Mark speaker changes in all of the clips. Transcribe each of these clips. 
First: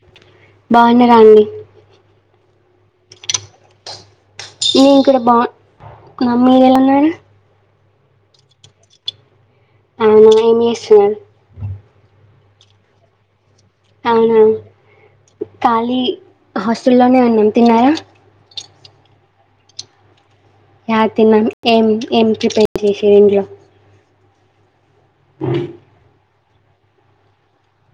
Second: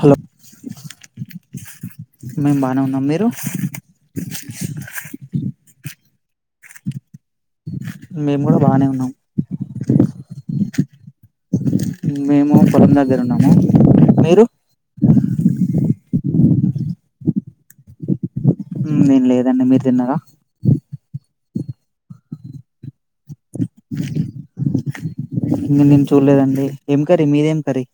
Speaker 1: Hello
Speaker 2: బాగున్నారా అండి
Speaker 1: మే మా అవునా మీరు
Speaker 2: నేను కూడ బా [unintelligible] మాములుగా ఏళ్దాంలే
Speaker 1: మేము కూడా బాగానే ఉన్నాం
Speaker 2: [unintelligible] అ ఏ చే
Speaker 1: మేము పొలం దగ్గర ఉన్నాము
Speaker 2: అవునా
Speaker 1: మీరు
Speaker 2: కాలీ హాస్టల్లోనే ఉన్నాం తిన్నారా.
Speaker 1: హ్మ్ నేను లేదండి మీరు తిన్నారా.
Speaker 2: యా తిన్నాం ఏం ఏం ప్రిపేర్ చేశిన్లు
Speaker 1: నేను ఎమ్ చూడ్లేదండి. ఎ ఏం కర్రీ మీది ఏం కర్రీ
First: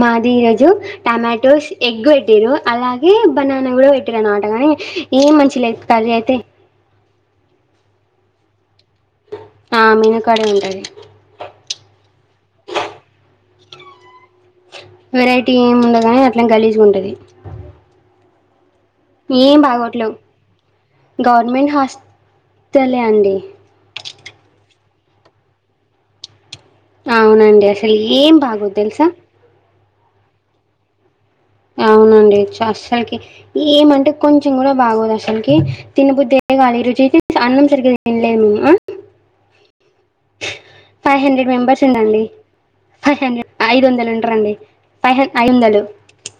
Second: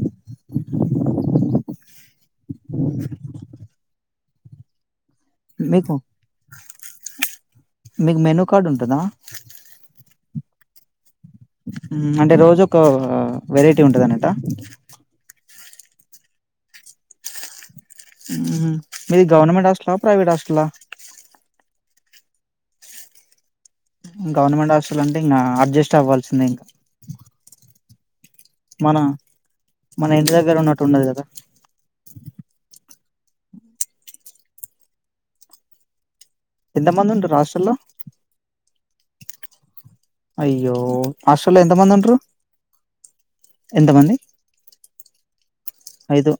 Speaker 2: మాది ఈరోజు టమాటోస్ ఎగ్ పె ట్టిర్రు అలాగే బనానా కూడా పెట్టి ర్రుఅనమాట కాని ఏం మంచిలేదు
Speaker 1: మీకు
Speaker 2: కర్రి అయితే.
Speaker 1: మీకు మెనూ కార్డు ఉంటదా.
Speaker 2: ఆ మెనూ కార్డే ఉంటది.
Speaker 1: ఉమ్ అంటే రోజు ఒక వెరైటి ఉంటదన్నట.
Speaker 2: ఏమ్ ఉన్నగాని అట్లనే గలీజ్గా ఉంటది.
Speaker 1: ఉహు.
Speaker 2: ఏం బాగోట్లేవు గవర్నమెంట్ హాస్ టలె అండి.
Speaker 1: గవర్నమెంట్ హాస్టల్ అంటే ఇంగా అడ్జస్ట్ అవవాల్సిందే ఇంకా.
Speaker 2: అవునండి అసలు ఏం బాగోదు
Speaker 1: మన
Speaker 2: తెలుసా.
Speaker 1: మన ఇంటి దగ్గర ఉన్నట్టు ఉండదు కదా.
Speaker 2: అవునండి చ అస్సల్కే, ఏమంటే కొంచెం కూడా బాగోదు అసలుకి తినబుద్ధె ఏ కాలె ఈ
Speaker 1: ఎంత
Speaker 2: రోజు
Speaker 1: మంది
Speaker 2: అయితే
Speaker 1: ఉంటారు
Speaker 2: అన్నం
Speaker 1: హాస్టల్లో
Speaker 2: సరిగ్గా తినలేము ఆ
Speaker 1: అయ్యో
Speaker 2: ఫైవ్ హండ్రెడ్
Speaker 1: హాస్టల్లో ఎంత
Speaker 2: మెంబర్స్
Speaker 1: మంది ఉంటారు
Speaker 2: ఉందండి, ఫైవ్ హండ్రెడ్ ఐదు వందలు
Speaker 1: ఎంతమంది
Speaker 2: ఉంటారుండి. ఫైవ్ ఐదొందలు.
Speaker 1: ఐదు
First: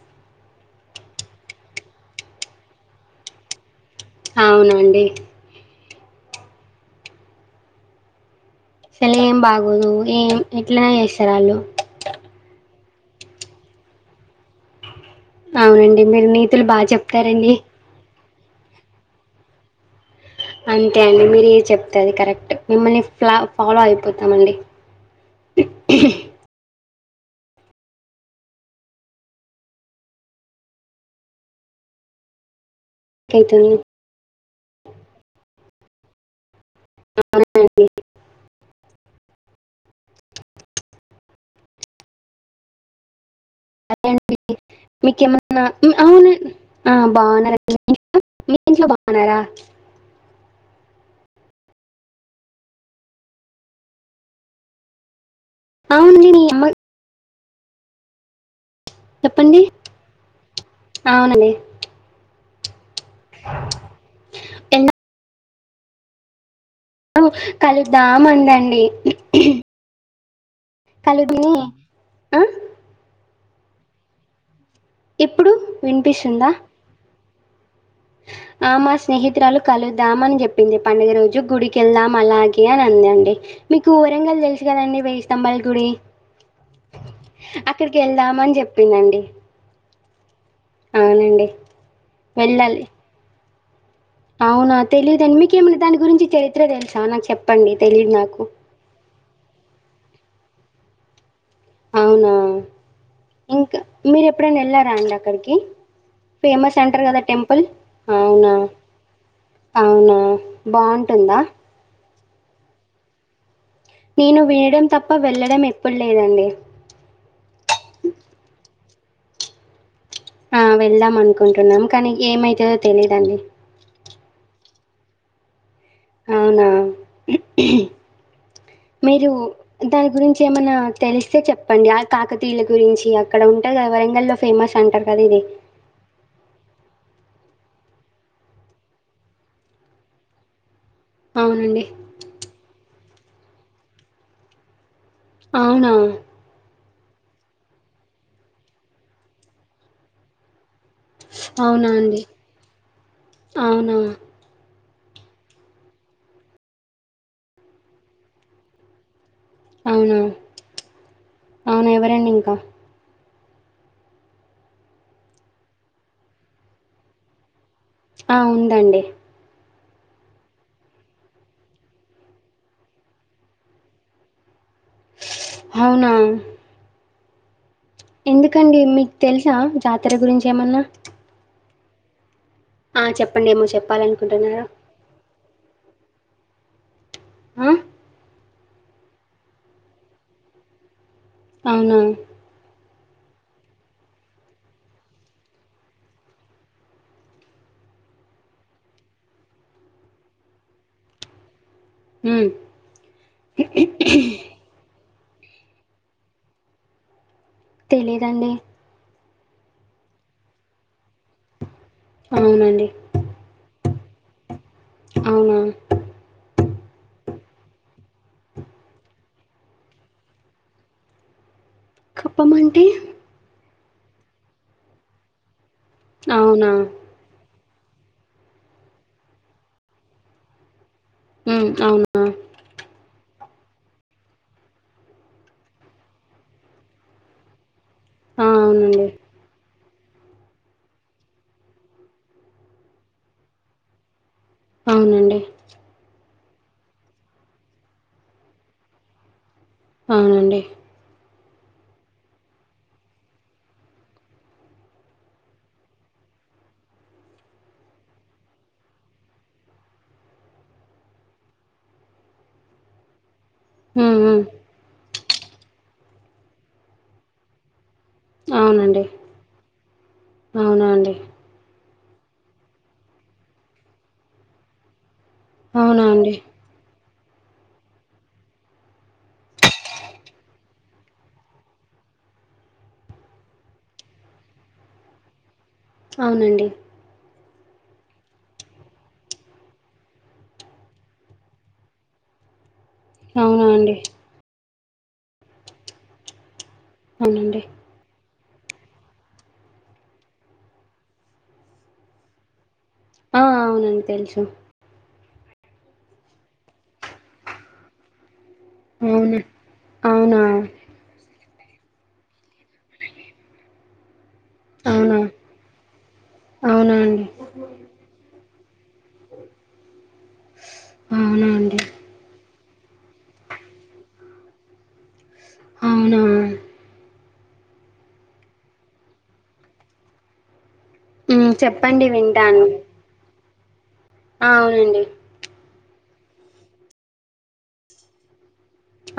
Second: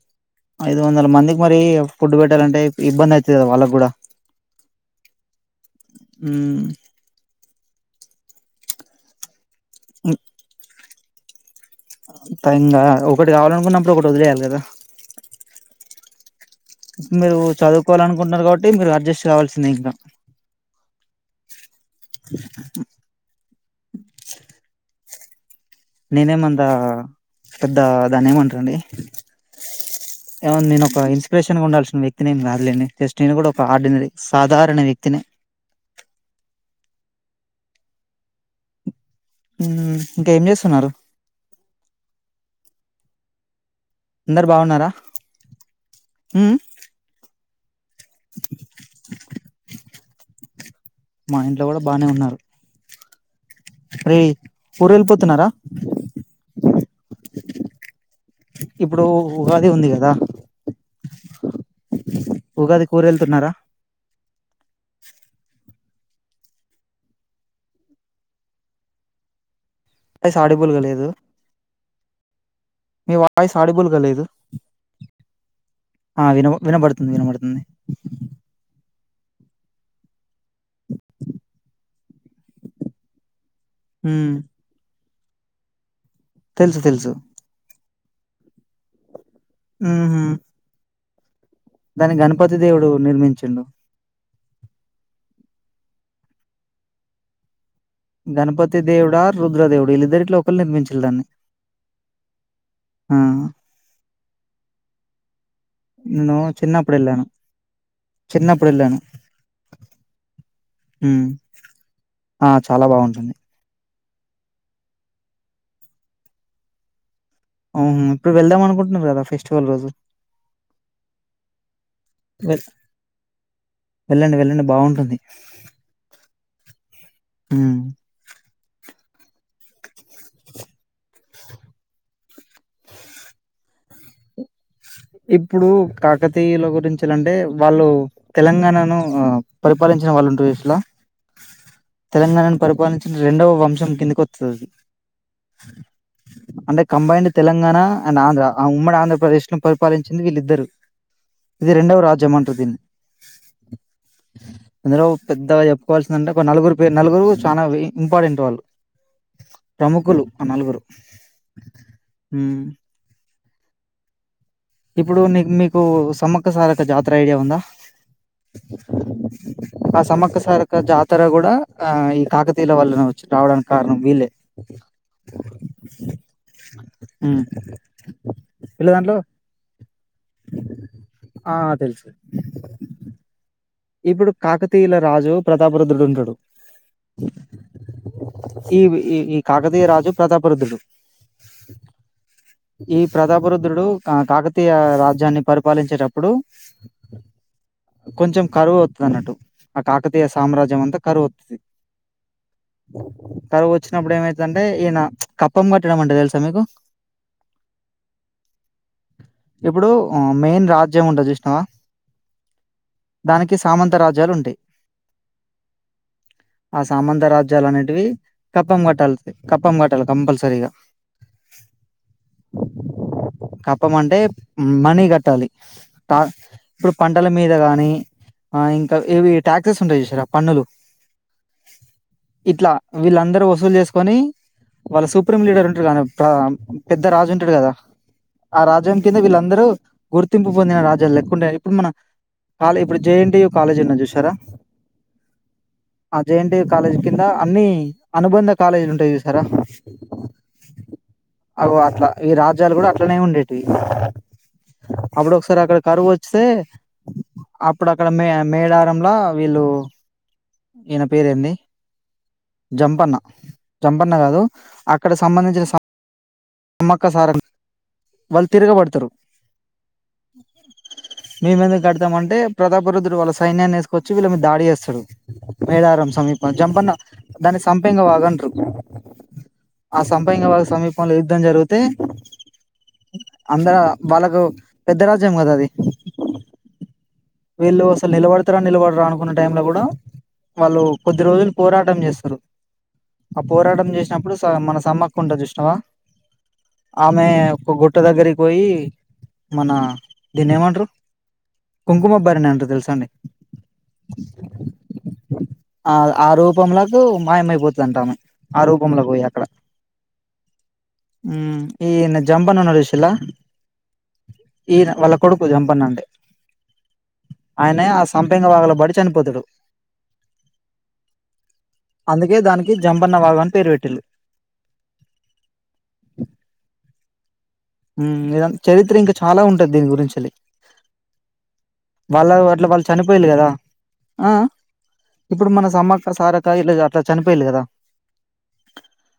Speaker 1: ఐదు వందల మందికి మరి ఫుడ్ పెట్టాలంటే ఇబ్బంది అయితది కదా వాళ్ళకి కూడా.
Speaker 2: అవునండి.
Speaker 1: ఉమ్.
Speaker 2: అస్సలెం బాగో దు ఏమ్ ఇట్లనే చేస్తారాళ్లు.
Speaker 1: పైంగా ఒకటి కావాలనుకున్నప్పుడు ఒకటి వదిలేయాలి కదా.
Speaker 2: అవునండి మీరు నీతులు బాచెప్తారండి.
Speaker 1: కుంటున్నారు కాబట్టి మీరు అడ్జస్ట్ కావాల్సిందే ఇంకా.
Speaker 2: అంతే అండి మీరు ఏ చెప్తే అది కరెక్ట్ మిమ్మల్ని ఫ్ల ఫాలో అయిపోతామండి.
Speaker 1: నేనే మంతా పెద్ద దాన్ని ఏమంటారండి ఏమ నేను ఒక ఇన్స్పిరేషన్ గా ఉండాల్సిన వ్యక్తినేమ్ కాదులేండి. జస్ట్ నేను కూడా ఒక
Speaker 2: అయితుంది.
Speaker 1: ఆర్డినరీ సాధారణ వ్యక్తినే.
Speaker 2: అవునండి.
Speaker 1: ఉమ్ ఇంకేం చేస్తున్నారు.
Speaker 2: అరే అండి
Speaker 1: అందరు బాగున్నారా
Speaker 2: మీకేమన్నా ఈ అవునండి
Speaker 1: ఉమ్
Speaker 2: ఆ బాగున్న [unintelligible] మీ ఇంట్లో బాగున్నారా.
Speaker 1: మా ఇంట్లో కూడా బానే ఉన్నారు రేయ్ ఊరెళ్ళిపోతున్నారా.
Speaker 2: అవును నేని అమ్మన్.
Speaker 1: ఇప్పుడు
Speaker 2: చెప్పండి
Speaker 1: ఉగాది ఉంది కదా.
Speaker 2: అవునండి
Speaker 1: ఉగాది ఊరెళ్తున్నారా.
Speaker 2: ఎంద కలుద్దాం ఉందండి
Speaker 1: వాయిస్ ఆడిబుల్గా లేదు
Speaker 2: ఆ
Speaker 1: మీ వాయిస్ అడిబుల్గా లేదు
Speaker 2: ఎప్పుడు వినిపిస్తుందా
Speaker 1: మ్
Speaker 2: ఆ మా స్నేహితురాలు కలుద్దాం అని చెప్పింది పండుగ రోజు గుడికెళ్దాం అలాగే అని అందండి మీకు
Speaker 1: హ్మ్
Speaker 2: వరంగల్ తెలుసు కదండి వెయ్యి తమ్మల్గుడి
Speaker 1: తెలుసు తెలుసు
Speaker 2: ఇక్కడికి వెళ్దామని చెప్పిందండి
Speaker 1: మ్ హ
Speaker 2: అవునండి
Speaker 1: దాన్ని గణపతి
Speaker 2: వెళ్ళాలి
Speaker 1: దేవుడు నిర్మించిండు
Speaker 2: అవునా తెలిదండి మీకేమనా దాని గురించి చరిత్ర తెలుసా నాకు చెప్పండి తెలీదు నాకు
Speaker 1: గణపతి దేవుడా రుద్రదేవుడా వీళ్ల ఇద్దరిట్లా [unintelligible] నిర్మించిల్ దాన్ని
Speaker 2: అవునా
Speaker 1: ఆ
Speaker 2: ఇంకా మీరు ఎప్పుడైనా వెళ్ళారా అండి అక్కడికి
Speaker 1: నేను
Speaker 2: ఫేమస్
Speaker 1: చిన్నప్పుడు
Speaker 2: అంటారు కదా
Speaker 1: వెళ్ళాను
Speaker 2: టెంపుల్ అవునా
Speaker 1: చిన్నప్పుడు వెళ్ళాను
Speaker 2: అవునా
Speaker 1: హ్మ్
Speaker 2: బాగుంటుందా
Speaker 1: ఆ చాలా బాగుంటుంది
Speaker 2: నేను వినడం తప్ప వెళ్ళడం ఎప్పుడు లేదండి
Speaker 1: అవ్ను ఇప్పుడు వెళ్దాం అనుకుంటున్నారు కదా ఫెస్టివల్ రోజు
Speaker 2: ఆ వెళ్దాం అనుకుంటున్నాం కానీ
Speaker 1: వె
Speaker 2: ఏమైతుందో తెలిదండి
Speaker 1: అది
Speaker 2: అవునా. మీరు. దాని గురించి ఏమన్నా తెలిస్తే చెప్పండి. ఆ కాకతీయుల గురించి అక్కడ ఉంటది కదా వర నల్లో ఫేమస్. అంటారు కదా ఇది
Speaker 1: ఇప్పుడు కాకతీయుల గురించి. అంటే వాళ్ళు తెలంగాణను ఆ పరిపాలించిన వాళ్ళు ఉంటుళ్ళు చూసిల్ల.
Speaker 2: అవునండి
Speaker 1: తెలంగాణను పరిపలి రెండవ వంశం కిందిక వతది,
Speaker 2: అవునా
Speaker 1: కంబైండ్ తెలంగాణ అండ్ ఆంధ్ర ఆ ఉమ్మడి ఆంధ్రప్రదేశ్ లో పరి పాలించింది వీళ్ళిద్దరు ఇది
Speaker 2: అవునా
Speaker 1: రెండవ
Speaker 2: అండి
Speaker 1: రాజ్యం అంటారు దీన్ని
Speaker 2: అవునా
Speaker 1: ఎందులో పెద్దగా చెప్పుకోవాల్సిందంటే ఒక నలుగురు పేరు నలుగురు చాలా ఇంపార్టెంట్ వాళ్ళు,
Speaker 2: అవునా
Speaker 1: ప్రముఖులు ఆ నలుగురు
Speaker 2: అవునా ఎవరండి ఇంకా,
Speaker 1: ఉమ్ ఇప్పుడు నీకు మీకు సమ్మక్క సారక జాతర ఐడియా ఉందా,
Speaker 2: ఆ ఉందండి
Speaker 1: ఆ సమక్కసారక జాతర కూడా ఆ ఈ కాకతీయుల వల్లన వచ్చు రావడానికి కారణం వీళ్లేే,
Speaker 2: అవునా
Speaker 1: ఊ
Speaker 2: ఎందుకండి మీకు తెలుసా, జాతర గురించి ఏమన్నా,
Speaker 1: ఆ తెలుసు
Speaker 2: ఆ చెప్ప
Speaker 1: ఇప్పుడు కాకతీయుల రాజు ప్రతాప రద్రుడు ఉంటాడు
Speaker 2: ఆ
Speaker 1: ఈ ఈ ఈ కాకతీయ రాజు ప్రతాపరుద్ధుడు
Speaker 2: అవునా
Speaker 1: ఈ ప్రతాప రుద్రుడు కాకతీయ రాజ్యాన్ని పరిపాలించేటప్పుడు కొంచెం, కరు వత్తాది అన్నటు ఆ కాకతీయ సమ్రాజ్యం అంత కరువు,
Speaker 2: ఉమ్
Speaker 1: కరు వచ్చినప్పుడు ఏమైతుంటే ఈయన, కప్పం పట్టడం అంటే తెలుసా మీకు
Speaker 2: తెలియదండి,
Speaker 1: ఇప్పుడు మెయిన్ రాజ్యం ఉంటది చూసినావా,
Speaker 2: అవునండి
Speaker 1: దానికి సామంత రాజ్యాలు ఉంటాయి,
Speaker 2: అవునా
Speaker 1: ఆ సామంత రాజ్యాలు అనేటివి కప్పం కట్టాలి కప్పం కట్టాలి కంపల్సరీగా
Speaker 2: మండి
Speaker 1: కప్పం అంటే మనీ కట్టాలి త
Speaker 2: అవునా
Speaker 1: ఇప్పుడు పంటల మీద కానీ నీ ఆ ఇంకా ఇవి టాక్సెస్ ఉంటాయి చూశిరా పన్నులు
Speaker 2: ఉమ్ అవునా
Speaker 1: ఇట్లా వీళ్ళందరూ వస్తు వసూలు చేసుకొని వాళ్ళ సుప్రీం లీడర్ ఉంటడు కా పెద్ద రాజు ఉంటాడు కదా ఆ రాజ్యం కింద వీళ్ళందరూ గుర్తింపు పొందిన రాజులు లెక్కుండే ఇప్పుడు మన ఇప్పుడు జేఎన్టియు కాలేజ్ ఉన్న చూసారా
Speaker 2: అవునండి
Speaker 1: ఆ జేఎన్టియు కాలేజ్ కింద అన్ని అనుబంధ కాలేజీలు ఉంటాయి చూసారా
Speaker 2: అవునండి
Speaker 1: అగో అట్లా ఈ రాజ్యాలు కూడా అట్లనే ఉండేవి అప్పుడు ఒకసారి అక్కడ కరువు వస్తే ఇప్పుడు అక్కడ మే మేడారంంలో వీళ్ళు ఈయన పేరు ఏంది జంపన్న
Speaker 2: ఉమ్
Speaker 1: జంపన్నా కాదు
Speaker 2: ఉమ్
Speaker 1: ఆక్కడ ఇక్కడ సంబంధించిన సమ్మక్క సారక్క వాళ్ళు
Speaker 2: అవునండి
Speaker 1: తిరగబడతరు
Speaker 2: అవునా అండి
Speaker 1: ఇద్దాం అంటే ప్రతాప రుద్రుడు వాళ్ళ సైన్యాన్ని వేసుకొచ్చి వీళ్ళ మీద దాడి చేస్తాడు
Speaker 2: అవునా
Speaker 1: మేదారం
Speaker 2: అండి
Speaker 1: సమీపం జంపన్న దాన్ని సంపంగ వాగ అంటారు ఆ సంపెంగ వాగు సమీపంలో యుద్ధం జరిగితే అందరు వాళ్ళకు పెద్ద రాజ్యం కదా అది
Speaker 2: అవునండి
Speaker 1: వీళ్ళు అసలు నిలబడతారా నిలబడరా అనుకున్న టైం లో కూడా వాళ్ళు కొద్ది రోజులు పోరాటం చేస్తారు ఆ
Speaker 2: అవునా
Speaker 1: పోరాటం
Speaker 2: అండి
Speaker 1: చేసినప్పుడు స మన సమ్మక్క ఉంటది చూషినావా ఆమె
Speaker 2: అవునండి
Speaker 1: ఒక గుట్ట దగ్గరికి పోయి మన దినేమంటారు కుంకుమబరిణి అంటరు తెలుసు
Speaker 2: ఆ అవునండి తెలుసు
Speaker 1: ఆ ఆ రూపంలకు మాయమయి పోతదంట ఆమె ఆ రూప
Speaker 2: అవునా అవునా
Speaker 1: ఉమ్ ఈయన జంపన్న ఉన్నడు చుషిలా ఈయన వాళ్ళ
Speaker 2: అవునా
Speaker 1: కొడుకు జంపన్న అంటె
Speaker 2: అవునా అండి
Speaker 1: ఆయనే ఆ సంపంగే వాగుల పడి చనిపోతడు
Speaker 2: అవునా అండి
Speaker 1: అందుకే దానికి జంపన్న వాగని పేరు పెట్టిలు
Speaker 2: అవునా
Speaker 1: ఇదంతా చరిత్ర ఇంకా చాలా ఉంటది దీని గురించి
Speaker 2: హ్మ్. చెప్పండి
Speaker 1: వాళ్ళ
Speaker 2: వింటాను.
Speaker 1: అట్లా వాళ్ళు చనిపోయిలు కదా ఆ ఇప్పుడు మన సమ అ సార తాగి ఇలా అట్లా చనిపోయిల్లు కదా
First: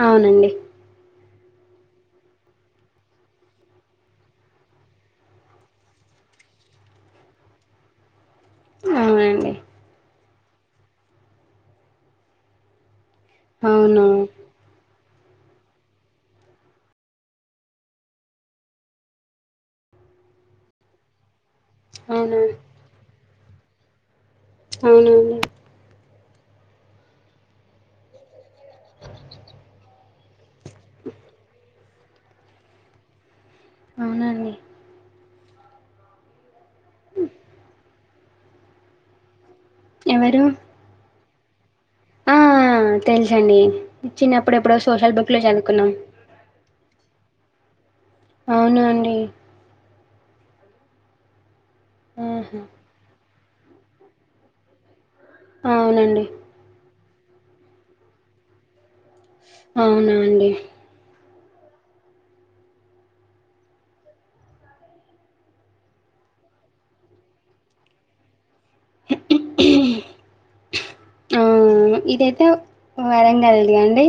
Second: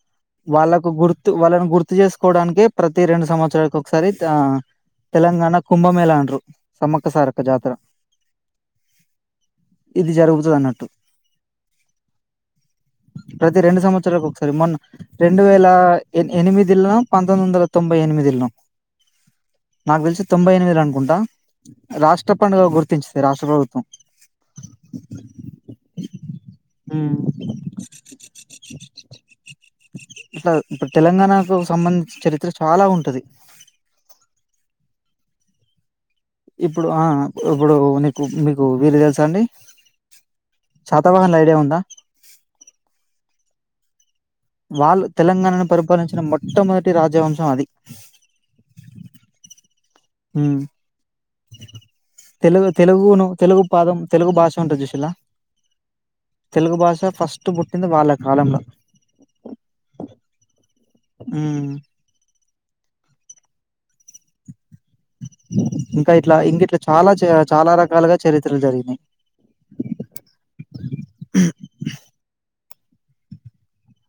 Speaker 2: అవునండి.
Speaker 1: వాళ్ళకు గుర్ ర్తు వాళ్ళని గుర్తు చేసుకోవడానికి ప్రతి రెండు సంవత్సరానికి ఒకసారి ఆ తెలంగాణ కుంభమేళ అంట్రూ సమ్మక్క సారక జాతర
Speaker 2: అవునండి
Speaker 1: ఇది జరుగుతది అన్నట్టు ప్రతి రెండు
Speaker 2: అవును.
Speaker 1: సంవత్సరలాకు ఒకసారి మొన్న రెండు వేల ఎనిమిదిలో పంతొమ్మిది వందల తొం బై ఎనిమిదిల్లో నాకు తెలిసి తొంభై ఎనిమిది ల అనుకుంటా రాష్ట్ర
Speaker 2: అవునా!
Speaker 1: పండుగగా గుర్తించి రాష్ట్ర ప్రభుత్వం
Speaker 2: అవునవును
Speaker 1: మ్ ఇట్లా ఇపుడ్ తెలంగాణకు సంబంధించిన చరిత్ర చాలా ఉంటది
Speaker 2: అవునండి.
Speaker 1: ఇప్పుడు ఆ ఇప్పుడు నీకు మీకు వీళ్ళు తెలుసా అండి
Speaker 2: ఎవరు?
Speaker 1: తవన్లూ ఐడియా ఉందా
Speaker 2: ఆ తెలుసండి చిన్నప్పుడు ఎప్పుడో
Speaker 1: వాళ్ళు
Speaker 2: సోషల్ బుక్‌లో
Speaker 1: తెలంగాణను
Speaker 2: చదువుకున్నాం.
Speaker 1: పరిపాలించిన మొట్టమొదటి రాజ్యవంశం అది
Speaker 2: అవునా అండి?
Speaker 1: హ్
Speaker 2: ఆహా!
Speaker 1: తెలుగు తెలుగును తెలుగు పాదం తెలుగు భాష ఉంటాది. జూసిల్లా
Speaker 2: అవునండి.
Speaker 1: తెలుగు భాష ఫస్ట్ స్ట్ పుట్టింది వాళ్ల కాలం ల
Speaker 2: అవునా అండి
Speaker 1: హ్ ఇంకా ఇట్లా ఇంకిట్లా చాలా చెయ్ చాలా రకాలుగా చరి త్రాలు జరిగినాయి
Speaker 2: వరంగల్ది యండి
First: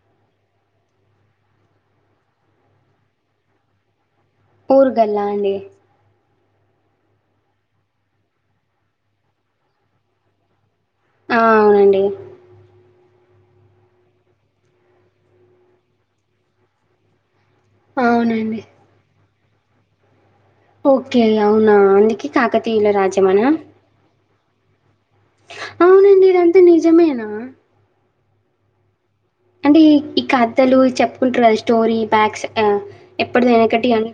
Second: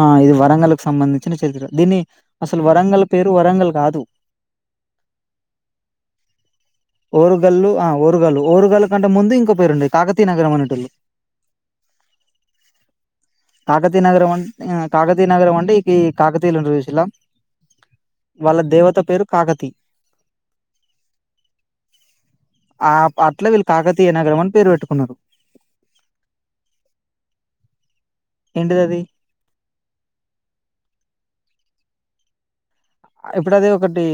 Speaker 1: ఆ ఇది వరంగల్లు కు సంబంధించిన చరిత్ర దీన్ని అసలు వరంగల్ పేరు వరంగల్ కాదు
Speaker 2: ఓరుగల్లా అండి
Speaker 1: ఓరుగల్లు ఆ ఓరుగల్లు ఓరుగాల్లు కంటే ముందు ఇంకో పేరుండే కాకతీయ నగరం అనేటోల్లు
Speaker 2: ఆ అవునండి
Speaker 1: కాకతీయా నగరం అంటే కాకతీయా నగరం అంటే ఇక కాకతీయులను జూసిల్లా
Speaker 2: అవునండి.
Speaker 1: వాళ్ళ దేవత పేరు కాకతి
Speaker 2: ఓకే అవునా అందుకే కాకతీయుల
Speaker 1: ఆ
Speaker 2: రాజ్యమనా
Speaker 1: అట్లా వీళ్ళు కాకతీయ నగరం అని పేరు పెట్టు
Speaker 2: అవునండి ఇదంతా నిజమేనా
Speaker 1: ఎంటిదది
Speaker 2: అంటే ఈ కథలు చెప్పుకుంటరు కదా స్టోరీ బ్యాక్స్ ఆహ్, ఎప్పటిది
Speaker 1: ఇప్పుడది
Speaker 2: వెనకటి
Speaker 1: ఒకటి
Speaker 2: అని.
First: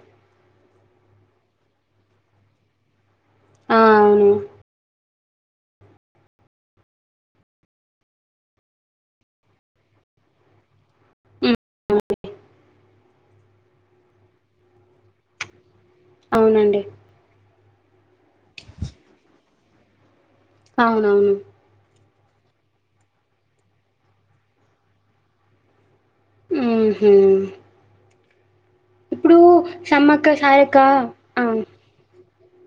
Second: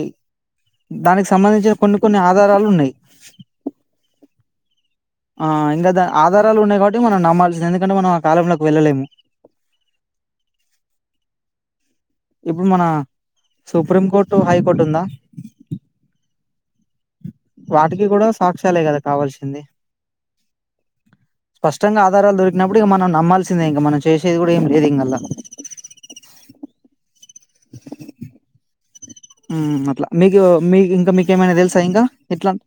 Speaker 1: దానికి సంబంధించి కొన్ని కొన్ని ఆధారాలున్నాయి
Speaker 2: ఆ అవును
Speaker 1: ఆ ఇంకా ద ఆధారాలు ఉన్నాయి కాబట్టి మనం నమ్మాల్సింది ఎందుకంటే మనం ఆ కాలంలోకి వెళ్ళలేము.
Speaker 2: హ్మ్.
Speaker 1: ఇప్పుడు మన సుప్రీం కోర్టు హై కోర్ట్ ఉందా
Speaker 2: అవునండి
Speaker 1: వాటికి కూడా సాక్ష్యాలే కదా కావల్సింది.
Speaker 2: అవునవును
Speaker 1: ఆధారాలు దొరికినప్పుడు ఇగ మనం నమ్మాల్సిందే ఇంక మనం చేసేది కూడా ఏం లేదు ఇంగల్ల
Speaker 2: ఉ హూ
Speaker 1: హు అట్లా
Speaker 2: సమ్మక్క
Speaker 1: మీకు మీకు
Speaker 2: సారక్క
Speaker 1: మీ ఇంకా మీకేమైనా తెలుసా ఇంకా ఇట్లాంటి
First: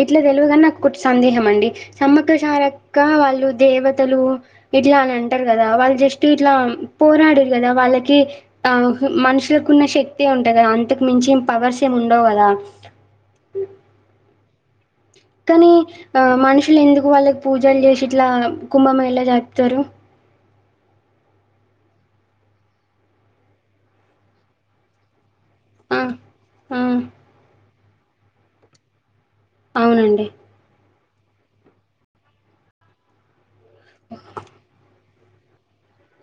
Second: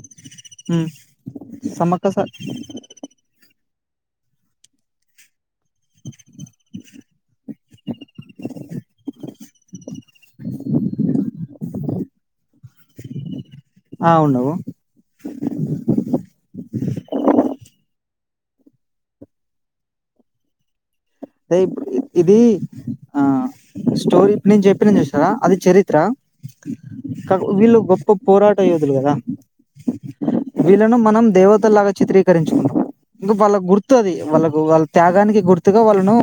Speaker 2: ఇట్లా తెలవుగాని నా కొద్ది సందేహం అండి సమ్మక్క సారక్క వాళ్ళు దేవతలు ఇట్లానం ంటరు కదా వాళ్ళు జస్ట్ ఇట్లా పోరాడిర్రు కదా వాళ్ళకి ఆ మనుషులకు ఉన్న శక్తి ఉంటది కదా అంతకు మించి పవర్స్ ఏమి ఉండవు కదా
Speaker 1: ఆ ఉండవు
Speaker 2: కనీ ఆ మనుషులెందుకు వాళ్ళకి పూజలు చేసి ట్లా కుంభమేళా జరుపుతరు
Speaker 1: అయితే ఇది ఆ స్టోరీ ఇప్పుడు నేను చెప్పిన చూస్నవా అది చరిత్ర
Speaker 2: ఆ ఆ
Speaker 1: క విలు గొప్ప ఒక పోరాట యోధులు గదా
Speaker 2: అవునండి
Speaker 1: మనం దేవతలలాగా చిత్రీకరించుకున్నాం ఇంకా వాళ్ళ గుర్తు అది వాళ్ళకు వాళ్ళ త్యాగానికి గుర్తుగా వాళ్ళ ను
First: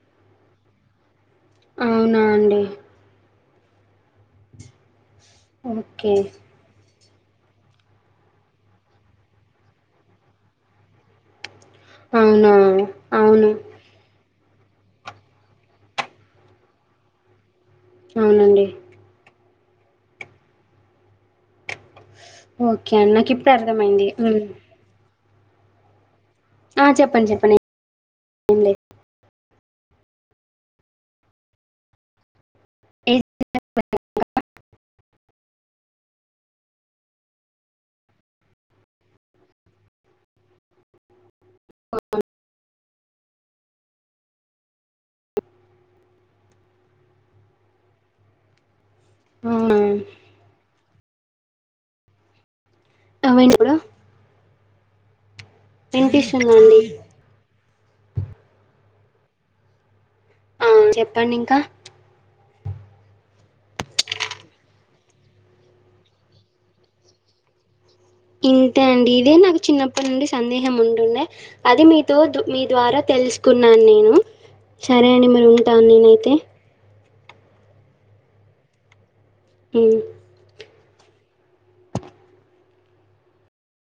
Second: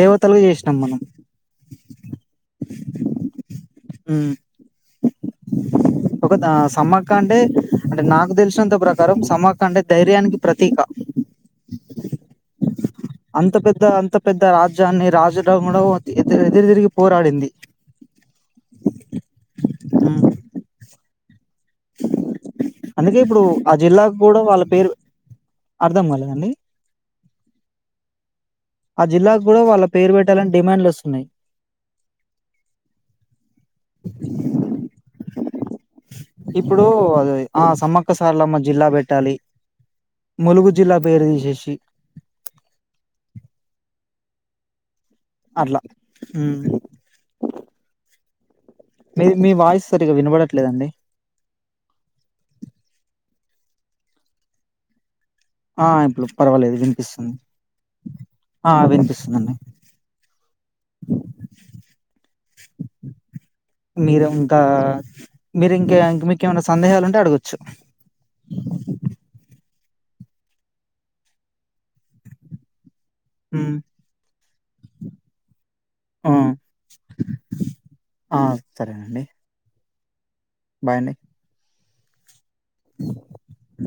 Speaker 1: దేవతలుగా చేసినాం మనం
Speaker 2: అవునాండి
Speaker 1: హ్మ్
Speaker 2: ఓకే
Speaker 1: ఒక ద సమ్మగ క్క అంటే నాకు తెలిసినంత ప్రకారం సమక్క అంటే ధైర్యానికి ప్రతీక
Speaker 2: అవునవును అవును
Speaker 1: అంత పెద్ద అంత పెద్ద రాజ్యాన్ని రాజులను గూడ ఎదురు తిరిగి పోరాడింది.
Speaker 2: అవునండి
Speaker 1: ఉమ్
Speaker 2: ఓకే అండి
Speaker 1: అందుకే
Speaker 2: నాకు
Speaker 1: ఇప్పుడు
Speaker 2: ఇప్పుడే
Speaker 1: ఆ
Speaker 2: అర్థమైంది
Speaker 1: జిల్లాకు కూడా
Speaker 2: ఉమ్.
Speaker 1: వాళ్ళ పేరు అర్ధంగాలే
Speaker 2: ఆ చెప్పండి చెప్పని
Speaker 1: ఆ జిల్లాకు గూడా వాళ్ళ పేరు పెట్టాలని డిమాండ్లు వస్తున్నయ్ [inaudible]
Speaker 2: ఏ-
Speaker 1: ఇప్పుడు ఆ సమ్మక్క సార్లమ్మ జిల్లా పెట్టాలి ములుగు జిల్లా పేరుదిసేసి అట్ల హు మీ మీ
Speaker 2: అవునా
Speaker 1: వాయిస్ సరిగా వినబడట్లేదండి
Speaker 2: అవైనడు [unintelligible]
Speaker 1: ఆ ఇప్పుడు పర్వాలేదు వినిపిస్తుంది ఆ వినిపిస్తుందిండి
Speaker 2: ఆహ్ చెప్పండి ఇంకా
Speaker 1: మీరు ఇంకా మీరు ఇంక ఇంక మీకేమైనా సందేహాలు ఉంటే అడగొచ్చు
Speaker 2: ఇంతే అండి ఇదే నాకు చిన్నప్పటి నుండి సందేహం ఉంటుండే అది మీతో మీ ద్వారా
Speaker 1: ఉమ్.
Speaker 2: తెలుసుకున్నాను నేను సరే అండి మరి ఉంటాను
Speaker 1: ఆ,
Speaker 2: నేనైతే
Speaker 1: ఆ సరేనండి.
Speaker 2: హ్మ్
Speaker 1: బాయ్ అండి [inaudible]